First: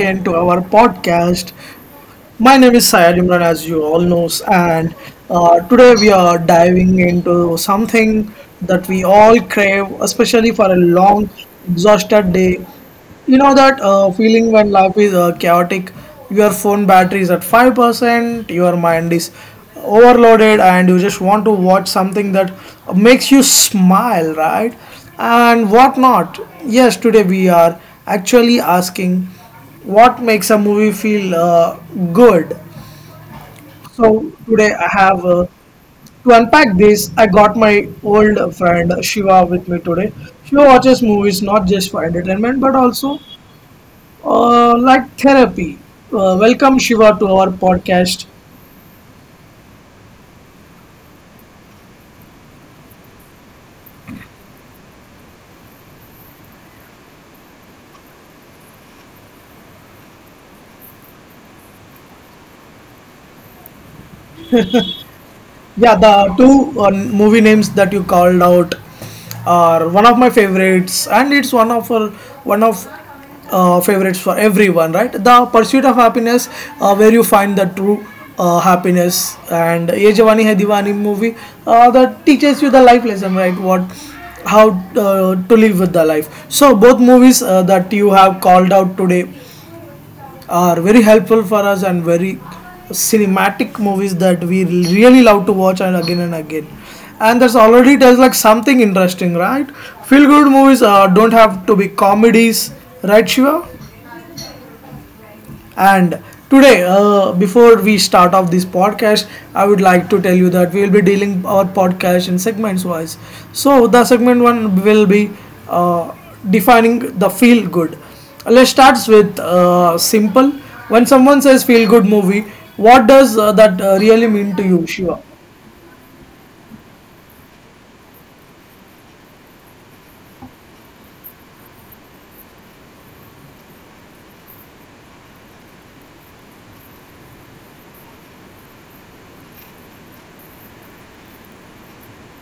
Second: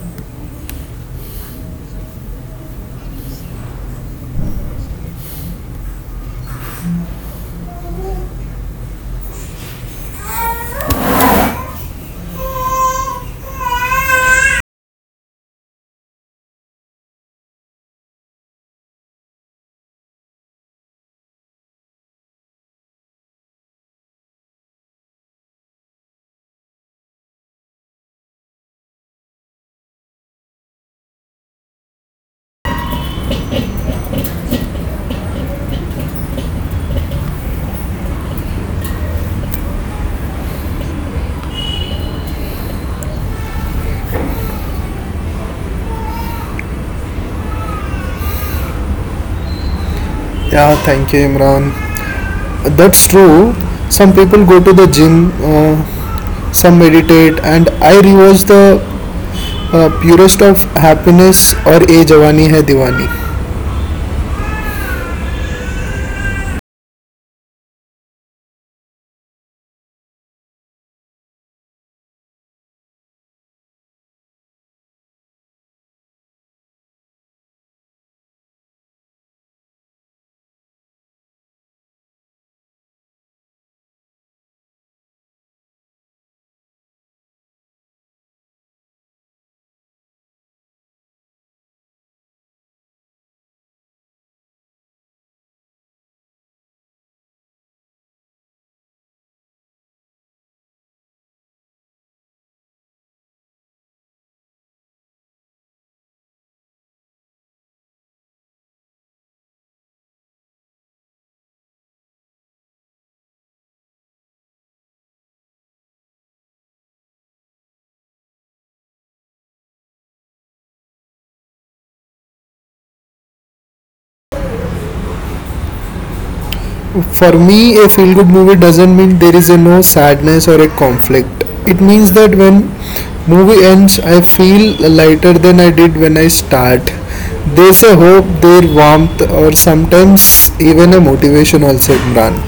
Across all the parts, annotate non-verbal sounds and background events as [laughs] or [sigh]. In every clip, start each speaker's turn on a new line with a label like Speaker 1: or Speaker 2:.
Speaker 1: again to our podcast. My name is Syed Imran, as you all know, and today we are diving into something that we all crave, especially for a long, exhausted day. You know that feeling when life is chaotic, your phone battery is at 5%, your mind is overloaded, and you just want to watch something that makes you smile, right? And what not? Yes, today we are actually asking what makes a movie feel good. So, today I have to unpack this. I got my old friend Shiva with me today. She watches movies not just for entertainment but also like therapy. Welcome Shiva to our podcast.
Speaker 2: Yeah, thank you, Imran. That's true. Some people go to the gym, some meditate, and I rewatch the purest of happiness or A Jawani Hai Diwani.
Speaker 1: Yeah, the two movie names that you called out are one of my favorites, and it's one of favorites for everyone, right? The Pursuit of Happiness, where you find the true happiness, and Ye Jawani Hai Diwani movie that teaches you the life lesson, right? What how to live with the life. So both movies that you have called out today are very helpful for us and very cinematic movies that we really love to watch and again and again, and that's already tells like something interesting, right? Feel good movies don't have to be comedies, right Shiva? And today, before we start off this podcast, I would like to tell you that we will be dealing our podcast in segments wise. So the segment one will be uh, defining the feel good. Let's start with simple. When someone says feel good movie, what does that really mean to you, Shiva?
Speaker 2: For me, a feel good movie doesn't mean there is a no sadness or a conflict. It means that when movie ends, I feel lighter than I did when I start. There's a hope, there warmth, or sometimes even a motivation also, Imran.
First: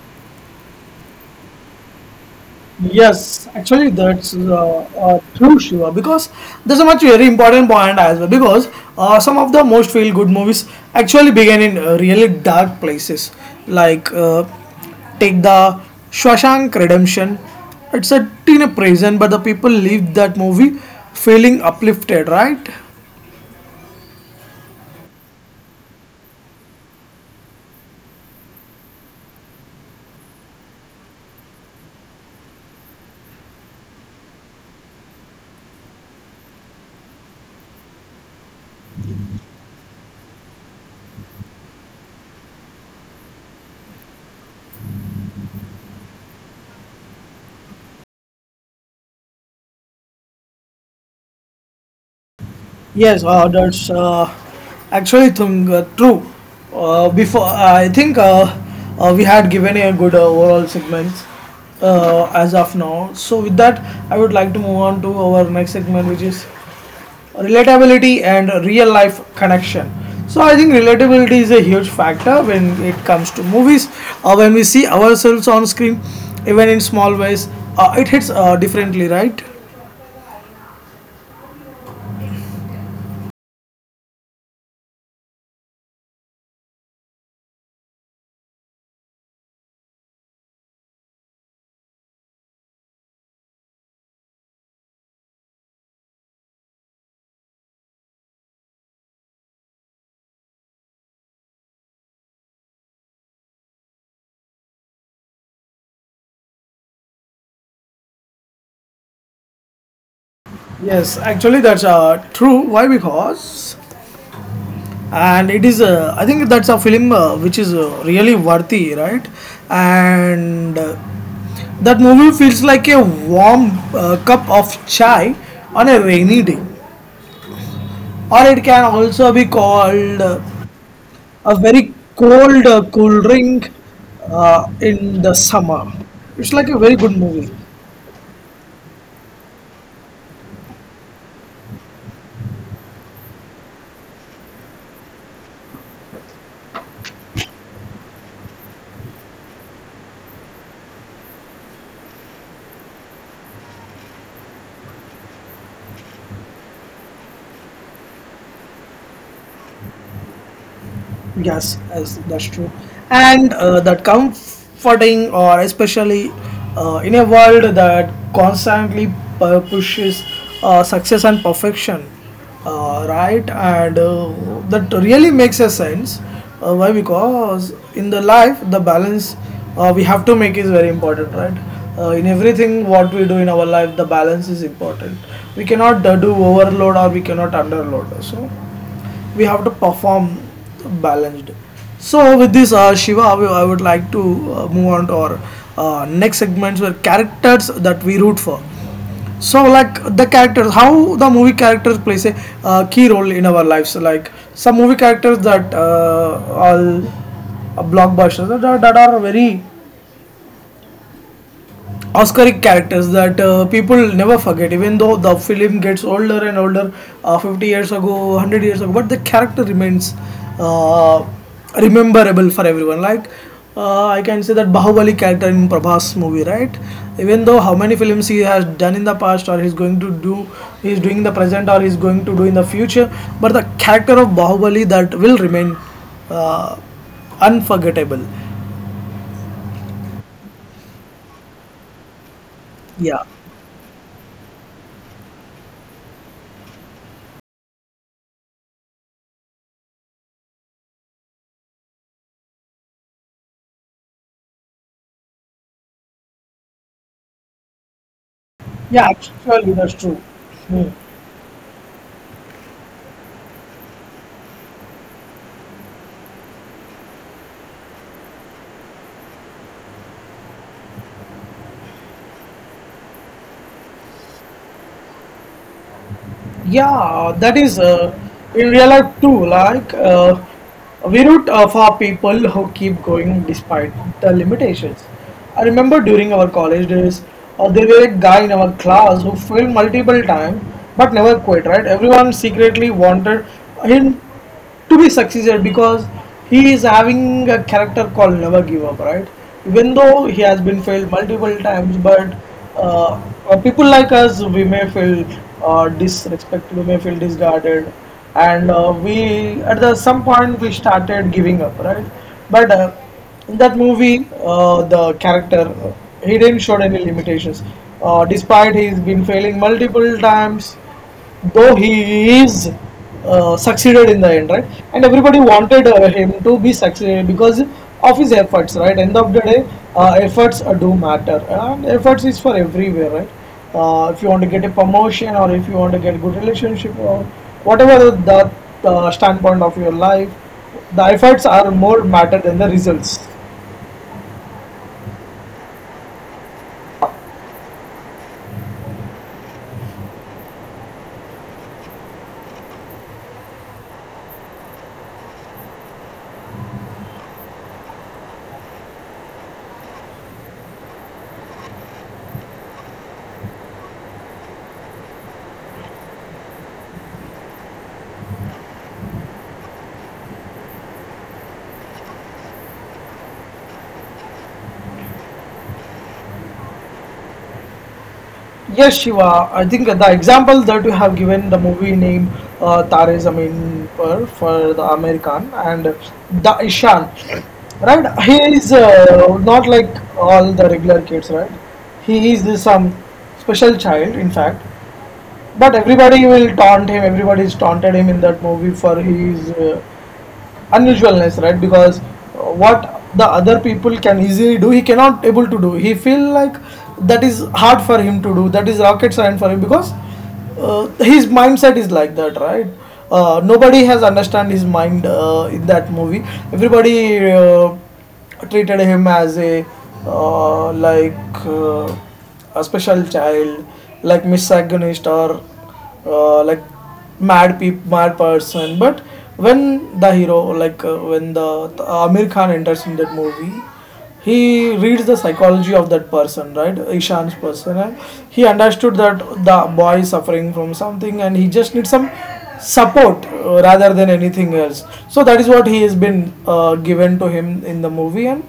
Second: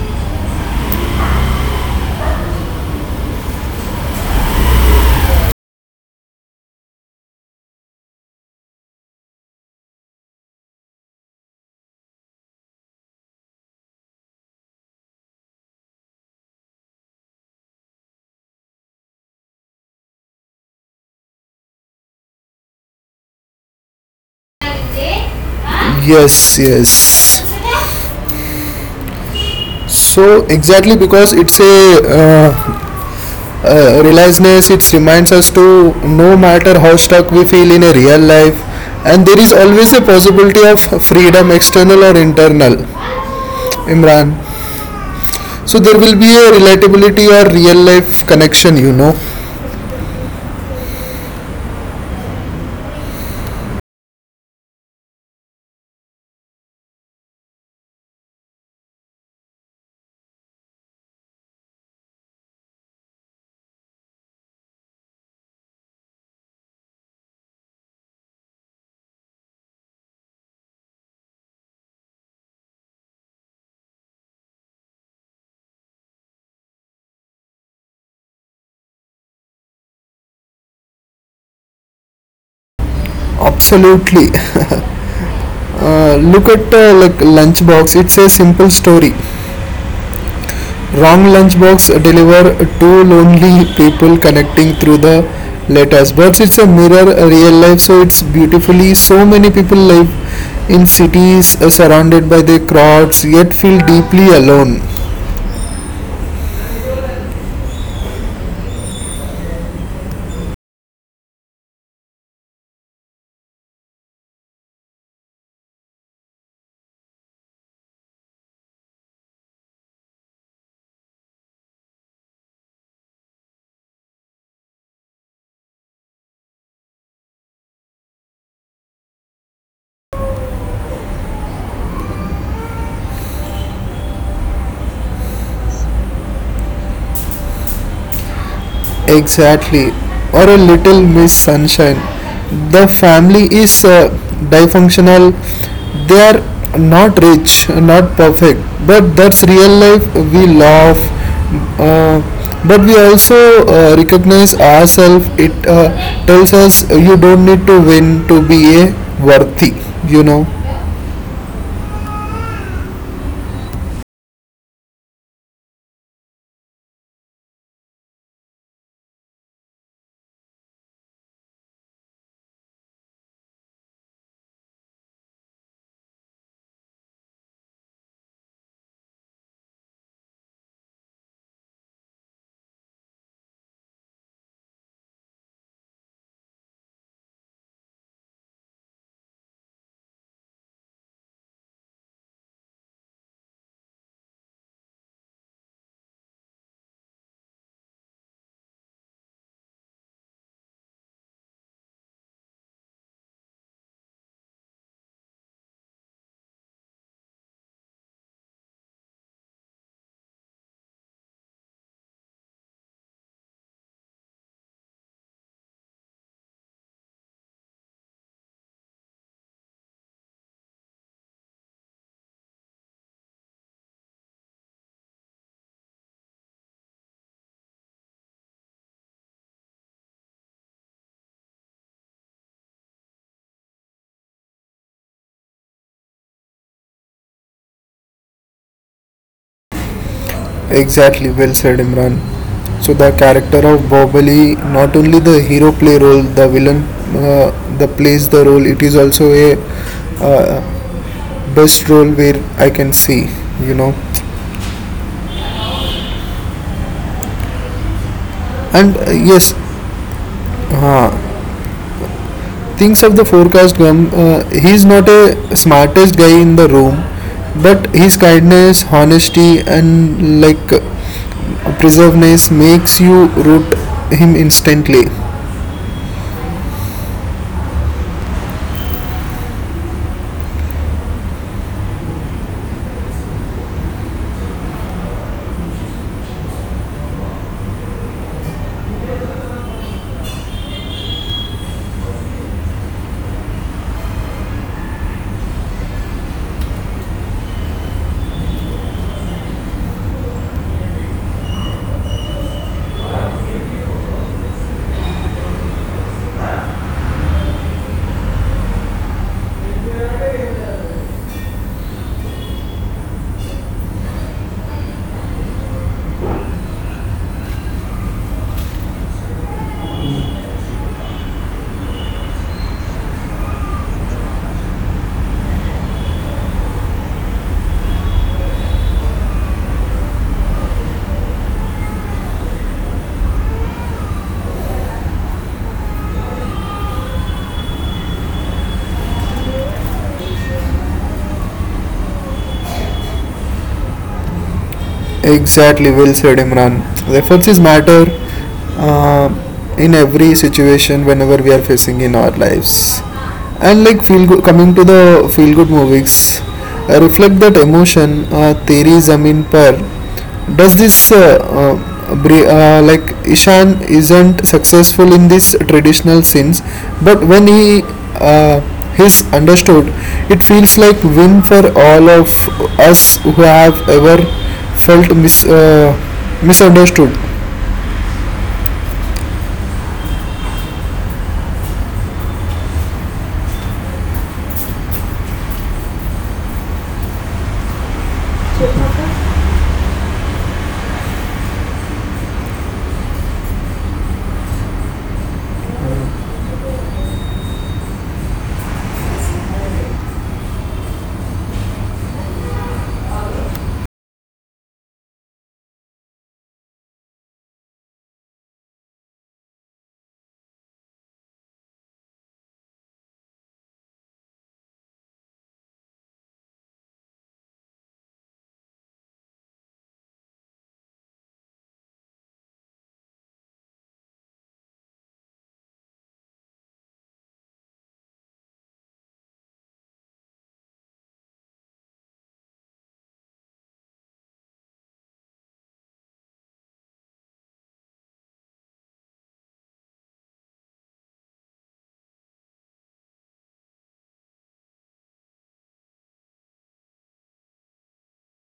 Speaker 1: Yes, actually, that's true, Shiva. Because there's a much very important point as well. Because some of the most feel-good movies actually began in really dark places. Like take the Shawshank Redemption. It's a teen prison, but the people leave that movie feeling uplifted, right?
Speaker 2: Yes, yes. So exactly because it's a realizeness, it reminds us to no matter how stuck we feel in a real life, and there is always a possibility of freedom, external or internal. Imran. So there will be a relatability or real life connection, you know.
Speaker 1: Yes, that's actually thing, true. Before I think we had given a good overall segments as of now. So with that, I would like to move on to our next segment, which is relatability and real life connection. So I think relatability is a huge factor when it comes to movies. When we see ourselves on screen, even in small ways, it hits differently, right?
Speaker 2: Absolutely. [laughs] Look at like lunchbox. It's a simple story. Wrong lunchbox deliver two lonely people connecting through the letters. But it's a mirror, a real life. So it's beautifully. So many people live in cities surrounded by the crowds, yet feel deeply alone.
Speaker 1: Yes, actually that's true. Why? Because and it is I think that's a film which is really worthy, right? And that movie feels like a warm cup of chai on a rainy day, or it can also be called a very cold cool drink in the summer. It's like a very good movie.
Speaker 2: Exactly. Or a little Miss Sunshine. The family is dysfunctional. They are not rich, not perfect, but that's real life. We laugh, uh, but we also recognize ourselves. It tells us you don't need to win to be a worthy, you know.
Speaker 1: Yes, yes, that's true. And that comforting, or especially in a world that constantly pushes success and perfection, right? And that really makes a sense. Why? Because in the life, the balance we have to make is very important, right? In everything what we do in our life, the balance is important. We cannot do overload or we cannot underload. So we have to perform balanced. So with this Shiva, I would like to move on to our next segments where characters that we root for. So like the characters, how the movie characters plays a key role in our lives. Like some movie characters that all blockbusters that are very Oscaric characters that people never forget, even though the film gets older and older, 50 years ago, 100 years ago, but the character remains uh, rememberable for everyone. Like, I can say that Bahubali character in Prabhas movie, right? Even though how many films he has done in the past, or he's going to do, he's doing in the present, or he's going to do in the future, but the character of Bahubali that will remain unforgettable.
Speaker 2: Exactly, well said Imran. So the
Speaker 1: Yeah,
Speaker 2: character of Bahubali, not only the hero play role, the villain uh, the plays the role. It is also a uh, best role where I can see, you know. And
Speaker 1: yeah,
Speaker 2: yes,
Speaker 1: actually, that's true. Hmm.
Speaker 2: things of the forecast gum. He's not a smartest guy in the room, but his kindness, honesty, and like preserveness makes you root him instantly.
Speaker 1: Yeah, that is in real life too. Like we root for people who keep going despite the limitations. I remember during our college days, there were a guy in our class who failed multiple times but never quit. Right? Everyone secretly wanted him to be succeeded because he is having a character called never give up, right? Even though he has been failed multiple times, but uh, people like us, we may feel disrespected, we may feel discarded, and we at the some point we started giving up, right? But in that movie the character he didn't show any limitations despite he's been failing multiple times, though he is succeeded in the end, right? And everybody wanted him to be succeeded because of his efforts, right? End of the day, efforts do matter, and efforts is for everywhere, right? If you want to get a promotion, or if you want to get good relationship, or whatever the standpoint of your life, the efforts are more matter than the results.
Speaker 2: Exactly, well said, Imran. References matter uh, in every situation whenever we are facing in our lives. And like feel good, coming to the feel good movies, reflect that emotion. Teri Zamin Par. Does this like Ishan isn't successful in this traditional scenes, but when he uh, is understood, it feels like win for all of us who have ever felt misunderstood.
Speaker 1: Yes, Shiva. I think the example that you have given, the movie name Tare Zameen Par for the American and the Ishan, right? He is not like all the regular kids, right? He is this, some special child, in fact. But everybody will taunt him. Everybody is taunted him in that movie for his unusualness, right? Because what the other people can easily do, he cannot able to do, he feel like that is hard for him to do, that is rocket science for him because his mindset is like that, right? Nobody has understand his mind in that movie. Everybody treated him as a uh, like uh, a special child, like misogynist or like mad person. But when the hero, like when the Amir Khan enters in that movie, he reads the psychology of that person, right? Ishan's person. And he understood that the boy is suffering from something and he just needs some support rather than anything else. So that is what he has been given to him in the movie, and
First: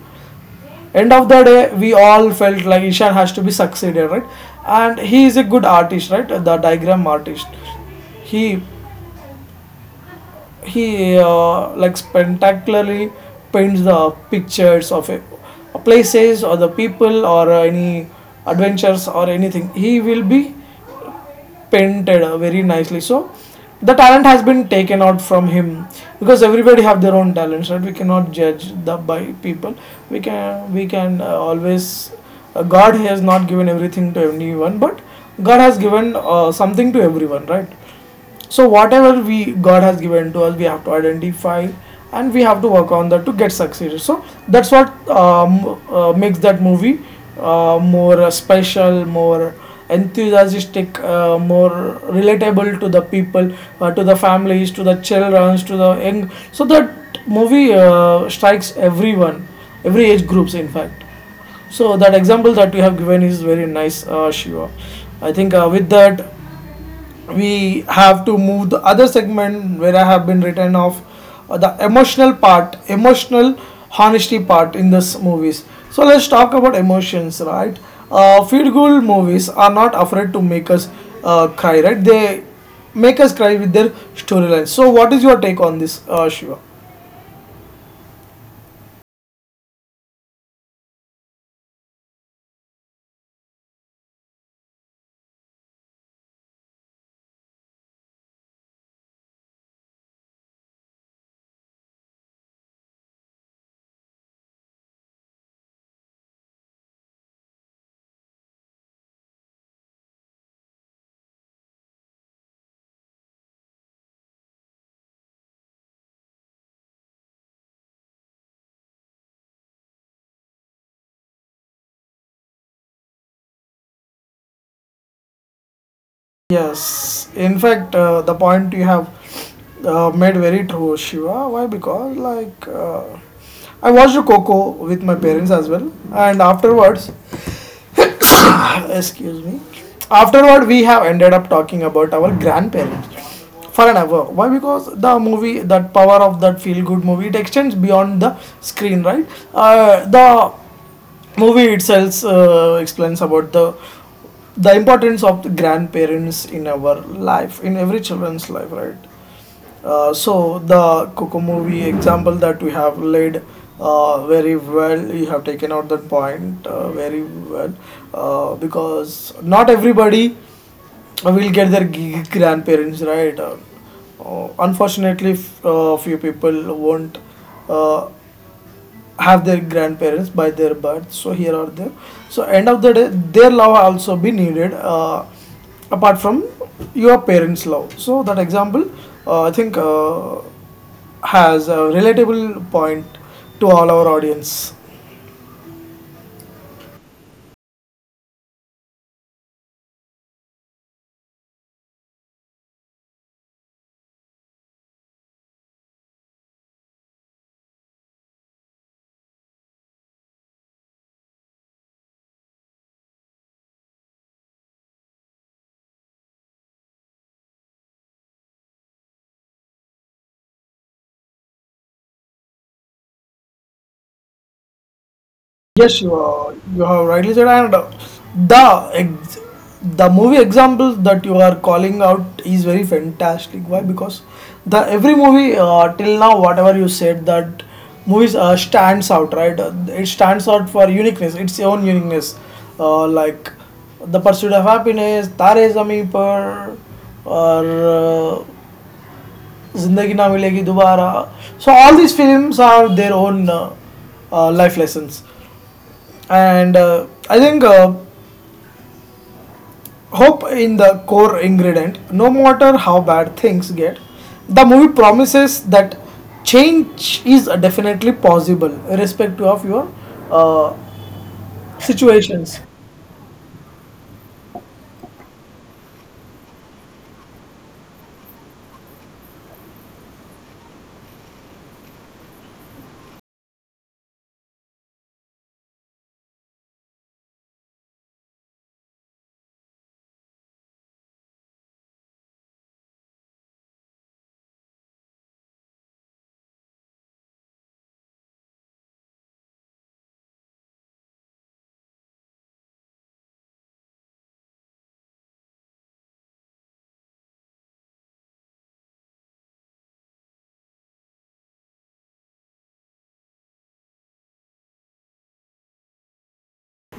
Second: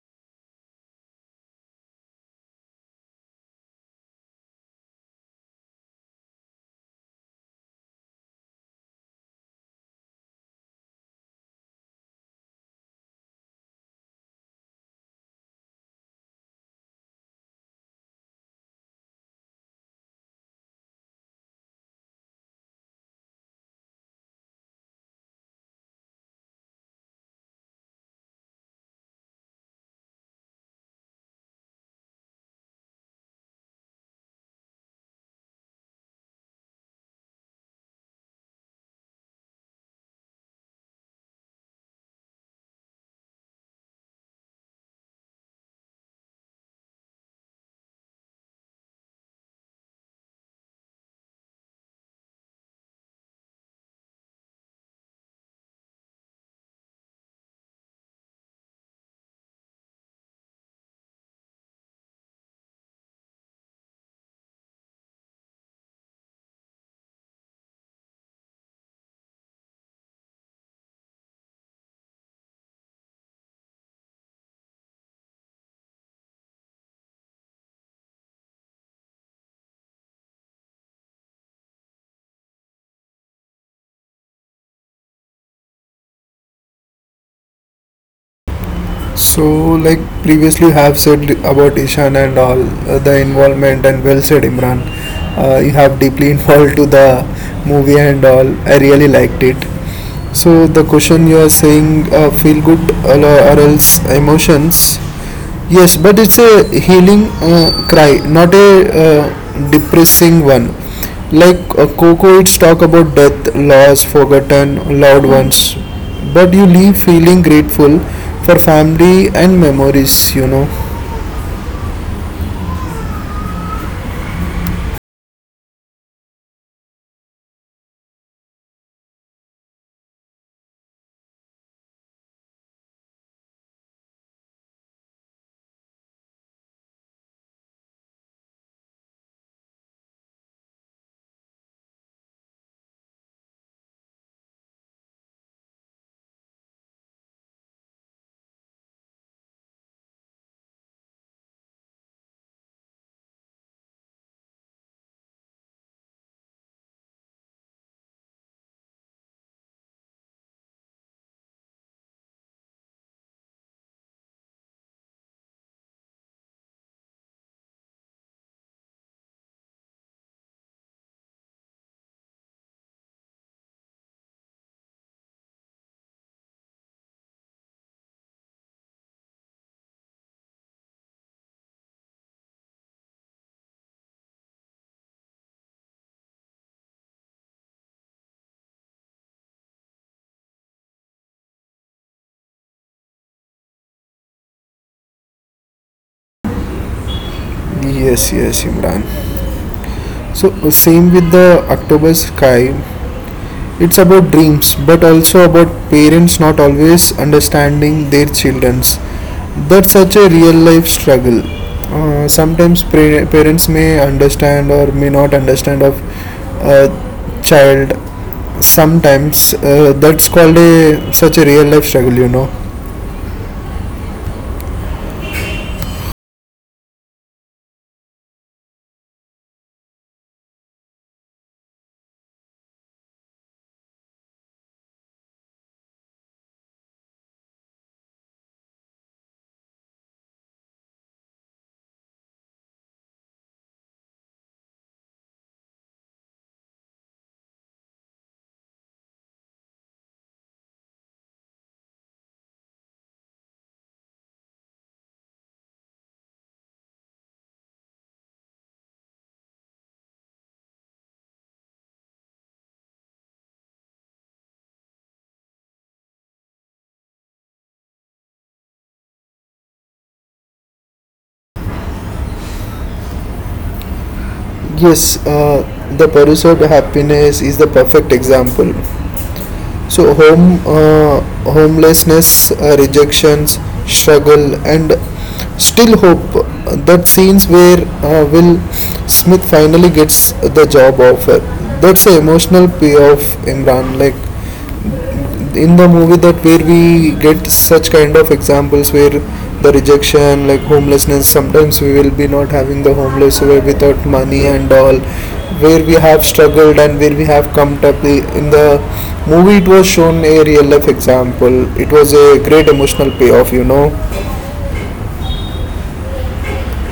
Speaker 1: end of the day we all felt like Ishan has to be succeeded, right? And he is a good artist, right? The diagram artist. he he like spectacularly paints the pictures of it, places or the people or any adventures, or anything he will be painted very nicely. So the talent has been taken out from him because everybody have their own talents, right? We cannot judge the by people. We can always god has not given everything to anyone, but god has given something to everyone, right? So whatever we god has given to us, we have to identify and we have to work on that to get succeeded. So that's what makes that movie more special, more enthusiastic, more relatable to the people, to the families, to the children, to the young. So that movie strikes everyone, every age groups, in fact. So that example that you have given is very nice, Shiva. I think with that we have to move the other segment where I have been written off the emotional part, emotional honesty part in this movies. So let's talk about emotions, right? Feel good movies are not afraid to make us cry, right? They make us cry with their storylines. So what is your take on this, Shiva?
Speaker 2: So, like previously you have said about Ishan and all the involvement, and well said, Imran. You have deeply [laughs] involved to the movie and all. I really liked it. So, the question you are saying, feel good or else emotions. Yes, but it's a healing cry, not a depressing one. Like Coco, it's talk about death, loss, forgotten, loved ones. But you leave feeling grateful for family and memories, you know.
Speaker 1: Yes, in fact, the point you have made very true, Shiva. Why? Because like. I watched Coco with my parents as well, and afterwards, [coughs] [sighs] excuse me, afterward we have ended up talking about our grandparents for an hour. Why? Because the movie, that power of that feel good movie, it extends beyond the screen, right? The movie itself explains about the importance of the grandparents in our life, in every children's life, right? So the Coco movie example that we have laid very well, you have taken out that point very well because not everybody will get their grandparents, right. Unfortunately, few people won't uh, have their grandparents by their birth, so here are there, so end of the day their love also be needed apart from your parents love. So that example I think has a relatable point to all our audience.
Speaker 2: Yes, yes, Imran. So same with the October sky. It's about dreams, but also about parents not always understanding their children's. That's such a real life struggle. Sometimes parents may understand or may not understand of a child. Sometimes that's called a such a real life struggle, you know.
Speaker 1: Yes, you have rightly said, and the ex- the movie example that you are calling out is very fantastic. Why? Because the every movie till now, whatever you said, that movies stands out, right? It stands out for uniqueness, its own uniqueness, like the pursuit of happiness, Tare Zami Par, or Zindagi Na Milegi Dobara. So all these films have their own life lessons and I think hope in the core ingredient, no matter how bad things get, the movie promises that change is definitely possible irrespective of your uh, situations.
Speaker 2: Yes, the pursuit of happiness is the perfect example. So homelessness, rejections, struggle, and still hope. That scenes where Will Smith finally gets the job offer. That's the emotional payoff, Imran. Like in the movie that where we get such kind of examples where the rejection like homelessness sometimes we will be not having the homeless who are without money and all where we have struggled and where we have come up in the movie it was shown a real life example it was a great emotional payoff you know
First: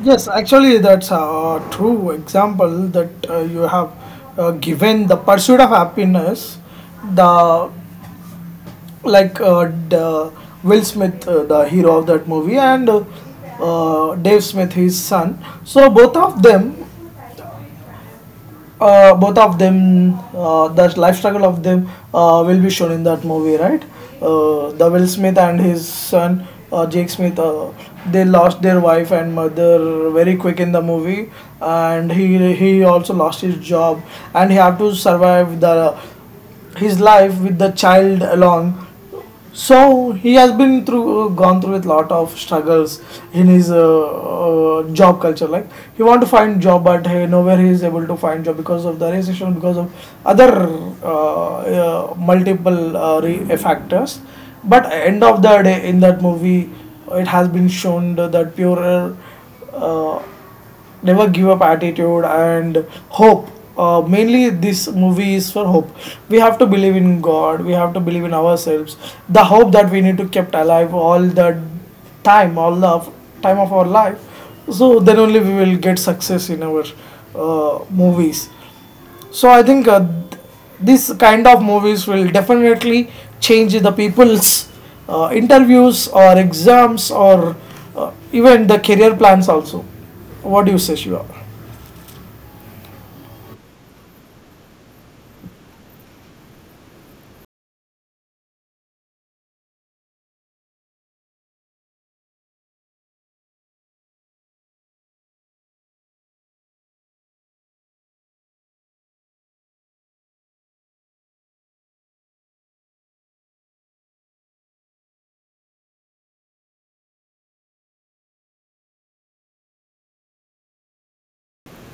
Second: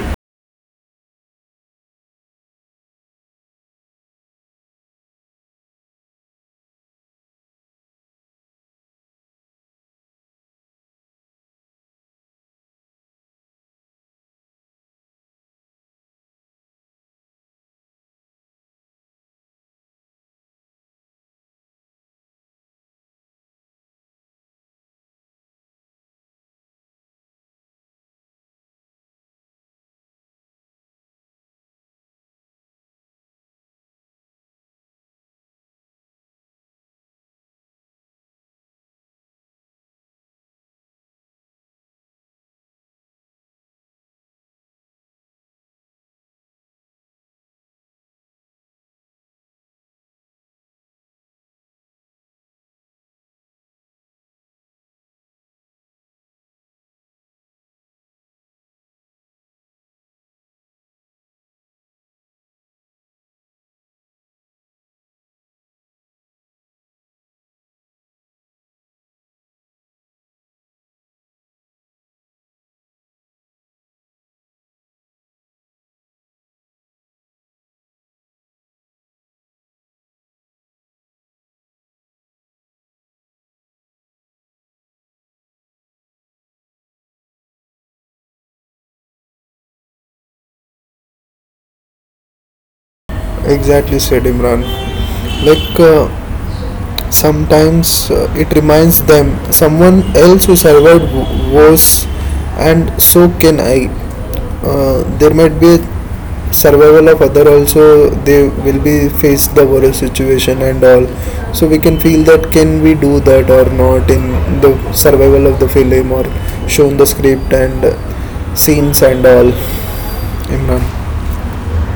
Speaker 1: Yes, actually, that's a true example that you have given, the pursuit of happiness. the like uh, d- uh, Will Smith, the hero of that movie, and Dave Smith, his son. So both of them, the life struggle of them will be shown in that movie, right? The Will Smith and his son, Jake Smith, they lost their wife and mother very quick in the movie, and he also lost his job, and he had to survive the his life with the child along. So he has been through, gone through with lot of struggles in his job culture. Like, he want to find job, but hey, nowhere he is able to find job because of the recession, because of other uh, multiple factors. But end of the day, in that movie, it has been shown that pure uh, never give up attitude and hope. Mainly this movie is for hope. We have to believe in god, we have to believe in ourselves. The hope that we need to kept alive all the time, all the time of our life, so then only we will get success in our movies. So I think this kind of movies will definitely change the people's interviews or exams or even the career plans also. What do you say, Shiva?
Speaker 2: exactly said imran like sometimes it reminds them someone else who survived wars, and so can I. There might be a survival of other also. They will be face the war situation and all. So we can feel that can we do that or not in the survival of the film or shown the script and scenes and all. Imran, one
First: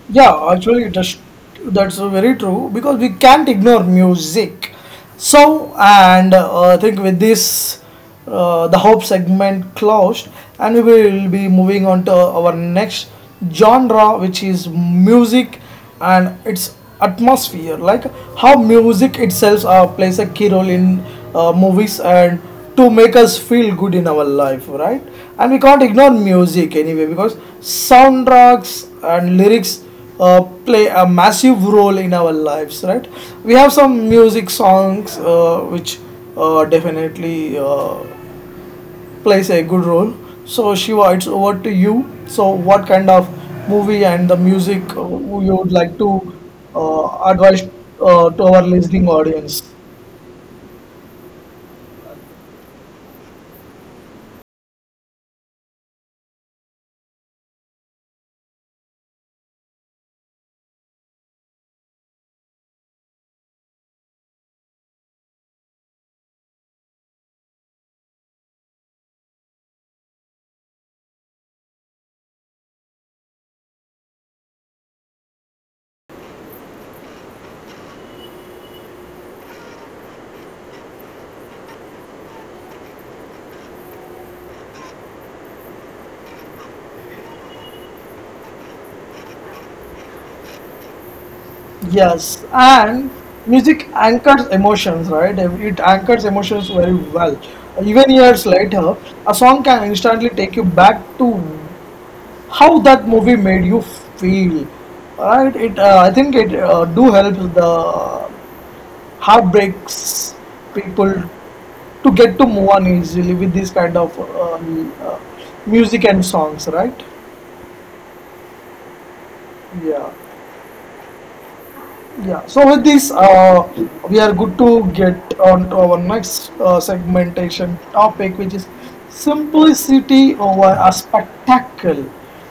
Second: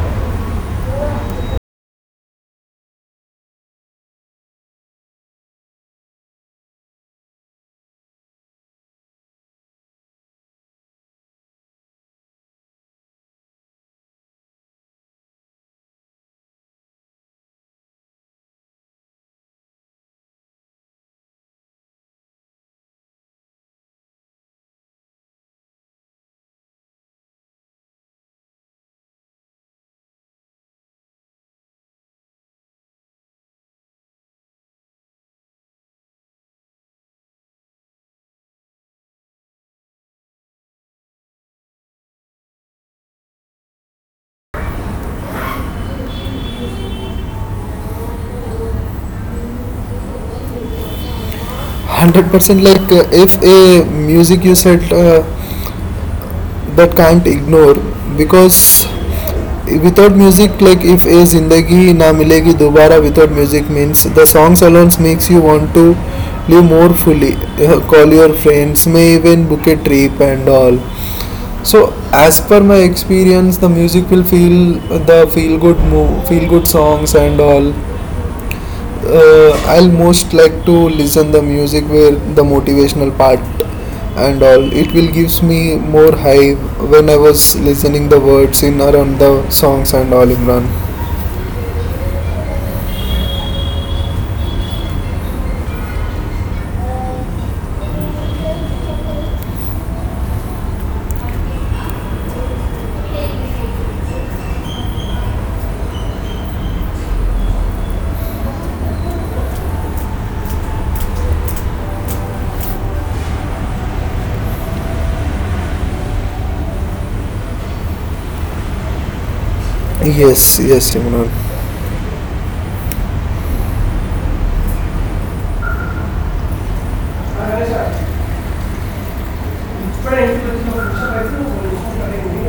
Speaker 1: Yeah, actually, that's very true because we can't ignore music. So, and I think with this, the hope segment closed, and we will be moving on to our next genre, which is music and its atmosphere, like how music itself plays a key role in movies and to make us feel good in our life, right? And we can't ignore music anyway because soundtracks and lyrics play a massive role in our lives, right? We have some music songs which definitely plays a good role. So Shiva, it's over to you. So what kind of movie and the music you would like to advise to our listening audience?
Speaker 2: hundred percent. Like if a music you said that can't ignore because without music like if a zindagi na milegi dobara without music means the songs alone makes you want to live more fully. Call your friends may even book a trip and all so as per my experience the music will feel the feel good move feel good songs and all I'll most like to listen the music where the motivational part and all it will gives me more high when I was listening the words in around the songs and all imran.
Speaker 1: Yes, and music anchors emotions, right? It anchors emotions very well. Even years later, a song can instantly take you back to how that movie made you feel. Right? It I think it do help the heartbreaks people to get to move on easily with this kind of music and songs, right? Yeah.
Speaker 2: Yes, yes, Imran.
Speaker 1: Yeah, so with this, we are good to get on to our next segmentation topic, which is simplicity over a spectacle.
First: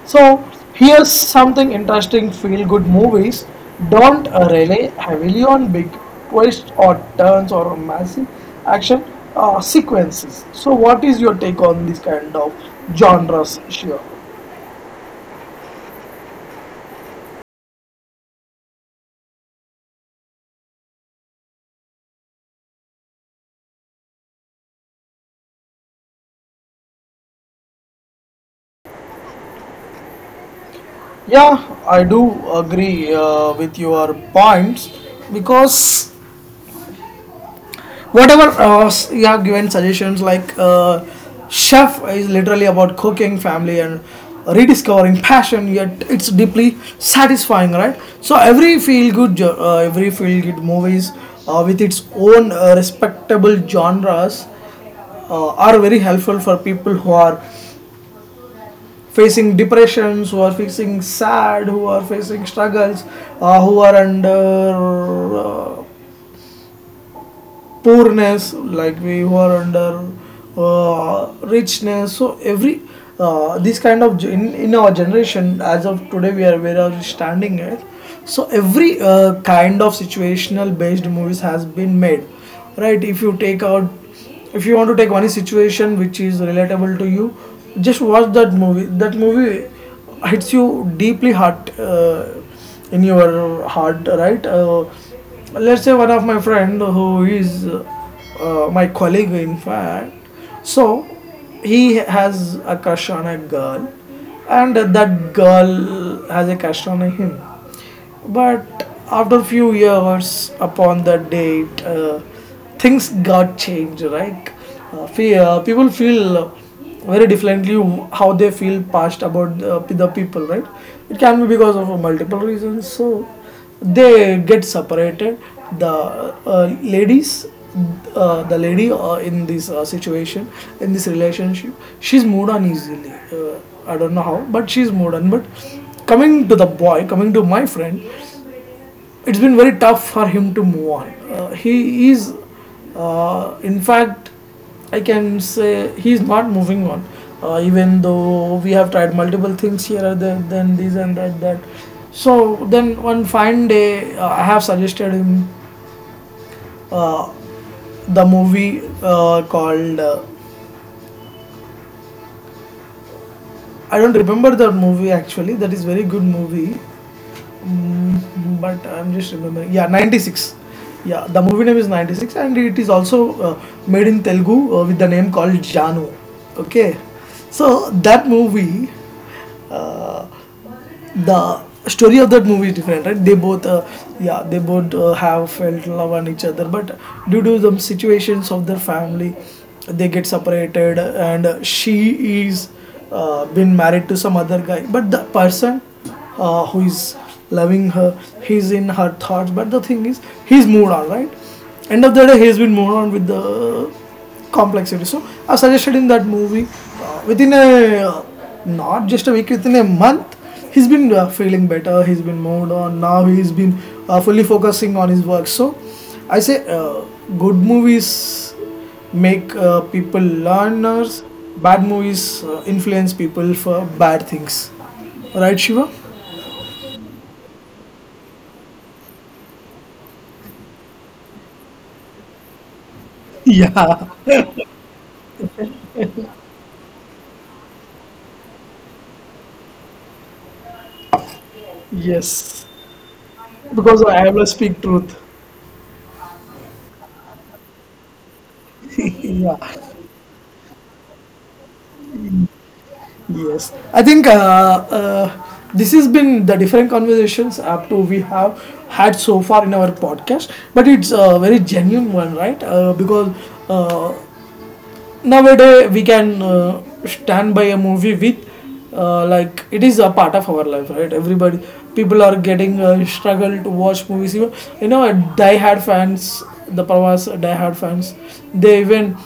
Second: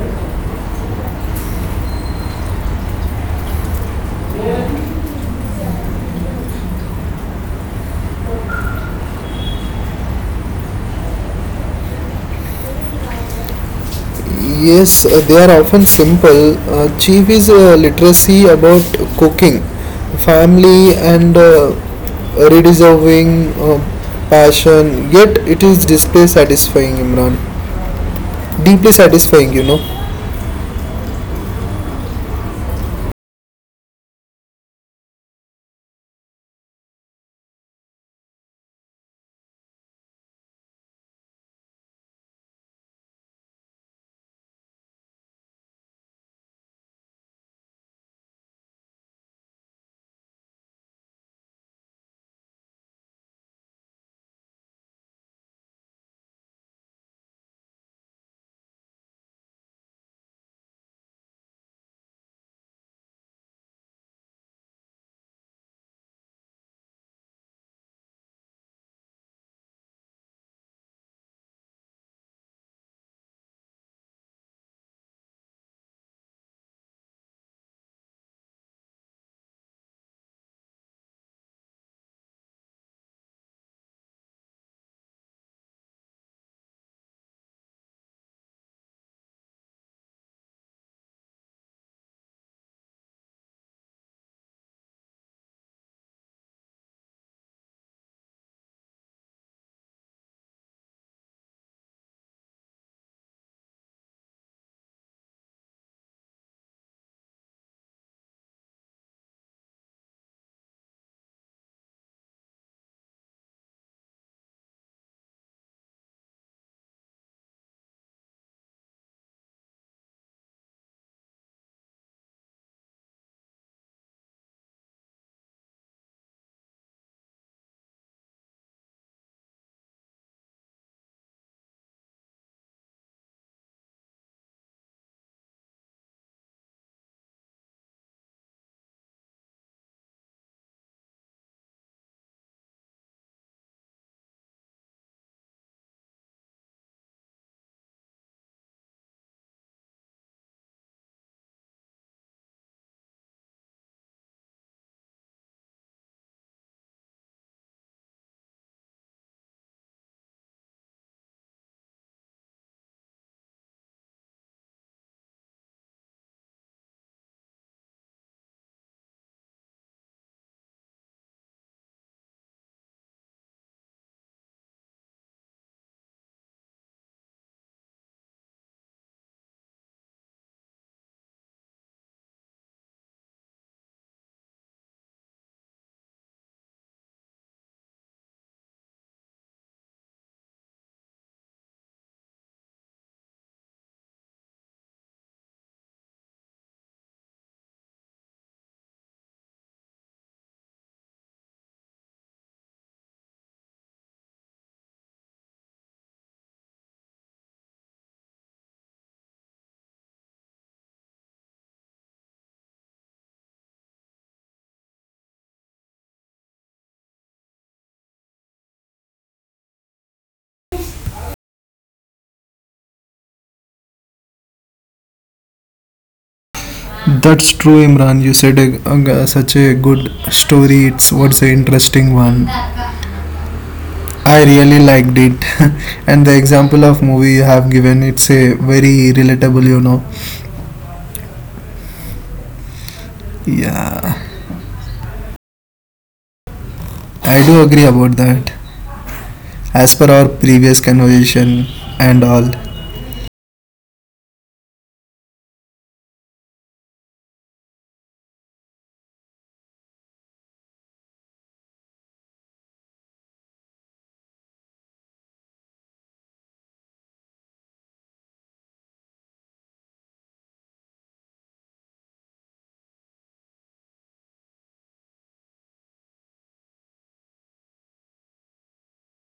Speaker 1: So, here's something interesting. Feel good movies don't rely heavily on big twists or turns or massive action sequences. So, what is your take on this kind of genres, Shiva?
Speaker 2: Yes, they are often simple. Chief is literacy about cooking, family, and redeserving passion. Yet it is display satisfying, Imran. Deeply satisfying, you know.
Speaker 1: Yeah, I do agree with your points because whatever you have given suggestions, like chef is literally about cooking, family, and rediscovering passion, yet it's deeply satisfying, right? So every feel good every feel good movies with its own respectable genres are very helpful for people who are facing depressions, who are facing sad, who are facing struggles, who are under uh, poorness, like we were under uh, richness. So every this kind of in our generation, as of today, we are, where are we standing at? So every kind of situational based movies has been made, right? If you take out, if you want to take one situation which is relatable to you, just watch that movie. That movie hits you deeply heart in your heart, right? Let's say one of my friend who is my colleague, in fact. So he has a crush on a girl, and that girl has a crush on him. But after few years upon that date, things got changed, right? People feel very differently how they feel past about the people, right? It can be because of multiple reasons. So they get separated. the uh, ladies the lady in this situation, in this relationship, she's moved on easily. I don't know how, but she's moved on. But coming to the boy, coming to my friend, it's been very tough for him to move on. He is, in fact, I can say he's not moving on. Even though we have tried multiple things here or there, then this and that, that. So then one fine day, I have suggested him uh, the movie called. I don't remember the movie actually. That is very good movie. Mm, but I'm just remembering. Yeah, 96. Yeah, the movie name is 96 and it is also made in Telugu with the name called Janu. Okay. So that movie, uh, the story of that movie is different, right? they both Yeah, they both have felt love on each other, but due to the situations of their family, they get separated, and she is been married to some other guy, but the person who is loving her, he's in her thoughts. But the thing is, he's moved on, right? End of the day, he's been moved on with the complexity. So I suggested in that movie, within a, uh, not just a week, within a month, he's been feeling better, he's been moved on. Now he's been fully focusing on his work. So I say, good movies make people learners, bad movies influence people for bad things, right, Shiva?
Speaker 2: That's true, Imran. You said such a good story. It's what's an interesting one.
Speaker 1: [laughs] Yeah,
Speaker 2: I really liked it, [laughs] and the example of movie you have given, it's a very relatable, you know.
Speaker 1: yes. Because I
Speaker 2: Yeah,
Speaker 1: have to speak truth.
Speaker 2: I do agree about that.
Speaker 1: [laughs] Yeah,
Speaker 2: As per our previous conversation and all.
Speaker 1: yes. I think this has been the different conversations up to we have had so far in our podcast, but it's a very genuine one, right? Because uh, nowadays we can stand by a movie with, like, it is a part of our life, right? Everybody, people are getting struggle to watch movies. Even, you know, die hard fans, the Pravas die hard fans, they even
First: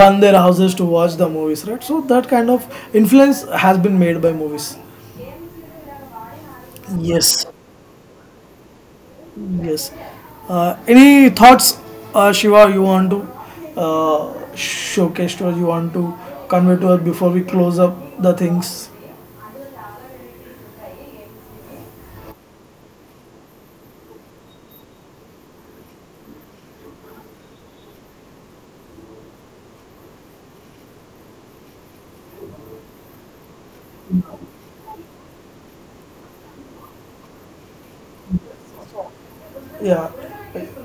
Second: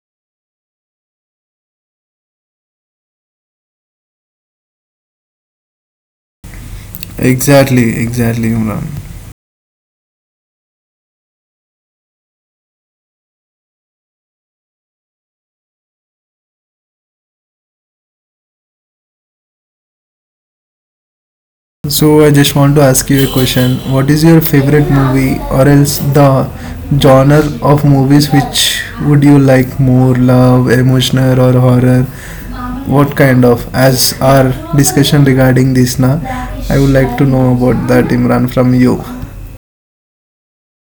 Speaker 1: burn their houses to watch the movies, right? So that kind of influence has been made by movies. Yes,
Speaker 2: Exactly, exactly, Imran.
Speaker 1: yes. Any thoughts, Shiva, you want to showcase to us, you want to convey to us before we close up the things?
Speaker 2: So I just want to ask you a question. What is your favorite movie or else the genre of movies which would you like more love, emotional or horror? What kind of as our discussion regarding this na? I would like to know about that Imran from you.
Speaker 1: Yeah.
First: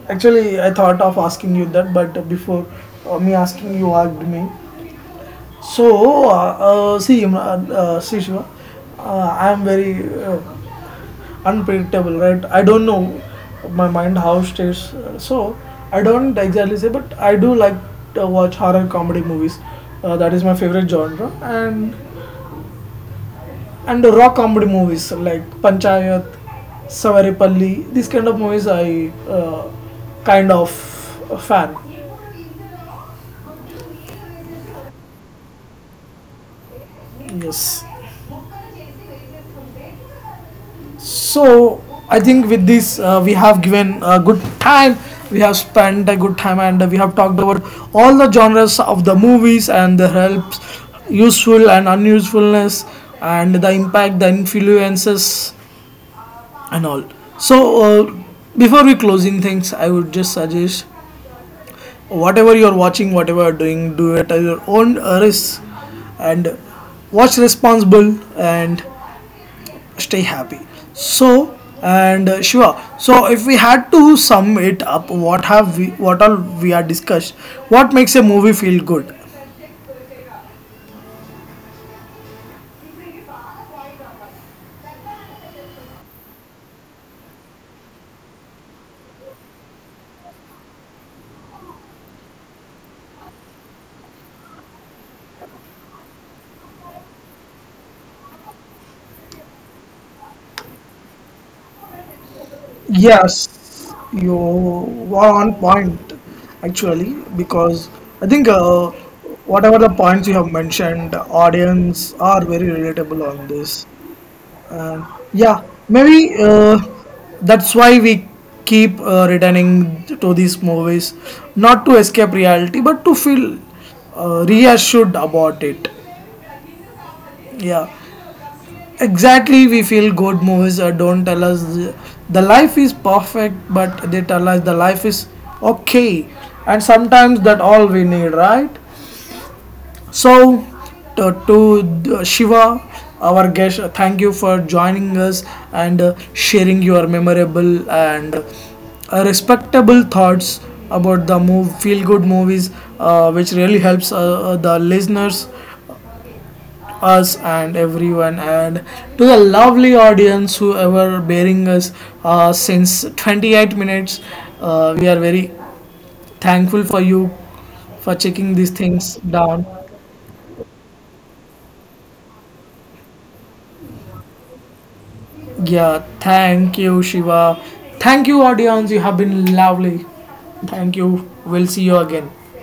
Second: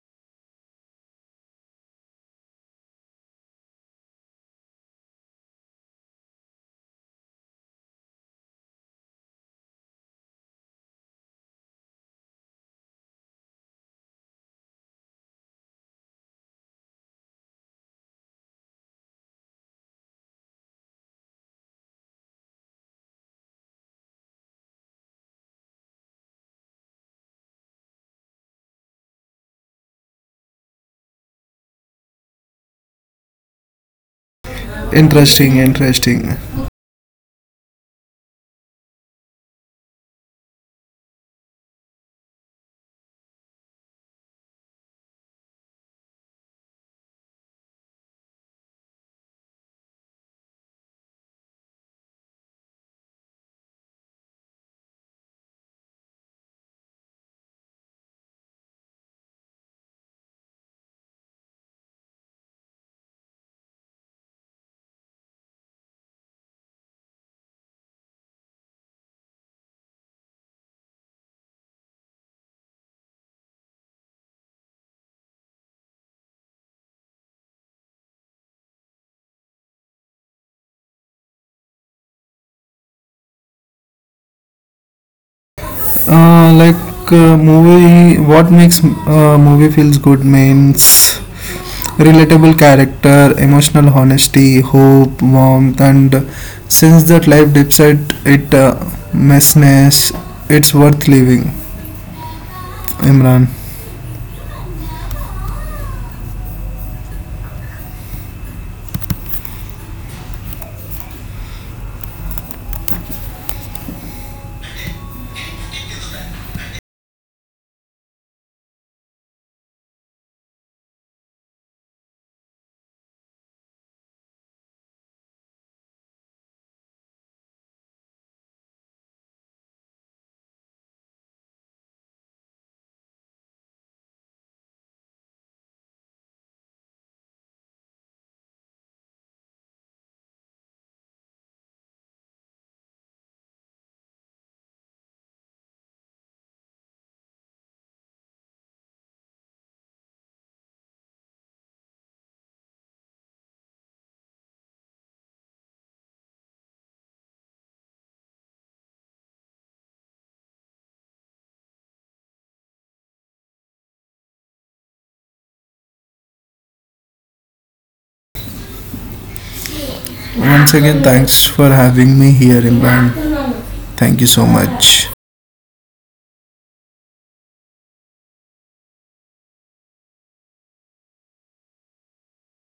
Speaker 1: Actually, I thought of asking you that, but before me asking, you asked me. So, see, see, Shiva, I am very unpredictable, right? I don't know my mind how stays. So I don't exactly say, but I do like to watch horror comedy movies. That is my favorite genre, and the raw comedy movies like Panchayat, Savaripalli. These kind of movies I kind of fan.
Speaker 2: Interesting, interesting.
Speaker 1: Yes. So I think with this we have given a good time. We have spent a good time and we have talked about all the genres of the movies and the helps, useful and unusefulness, and the impact, the influences, and all. So uh, before we closing things, I would just suggest, whatever you are watching, whatever you are doing, do it at your own risk, and watch responsible and stay happy. So and sure. So if we had to sum it up, what have we, what all we are discussed? What makes a movie feel good?
Speaker 2: Like movie, what makes movie feels good means relatable character, emotional honesty, hope, warmth, and since that life dips at it messiness, it's worth living. Imran,
Speaker 1: Yes, you were on point, actually, because I think whatever the points you have mentioned, audience are very relatable on this. Uh, yeah, maybe that's why we keep returning to these movies, not to escape reality, but to feel reassured about it. Yeah, exactly. We feel good movies don't tell us the life is perfect, but they tell us the life is okay, and sometimes that all we need, right? So, to, to Shiva, our guest, thank you for joining us and sharing your memorable and respectable thoughts about the move, feel good movies, which really helps the listeners, us, and everyone. And to the lovely audience who ever bearing us since 28 minutes, we are very thankful for you for checking these things down.
Speaker 2: once again, thanks for having me here, Imran. Thank you so much.
Speaker 1: Yeah, thank you, Shiva. Thank you, audience. You have been lovely. Thank you. We'll see you again.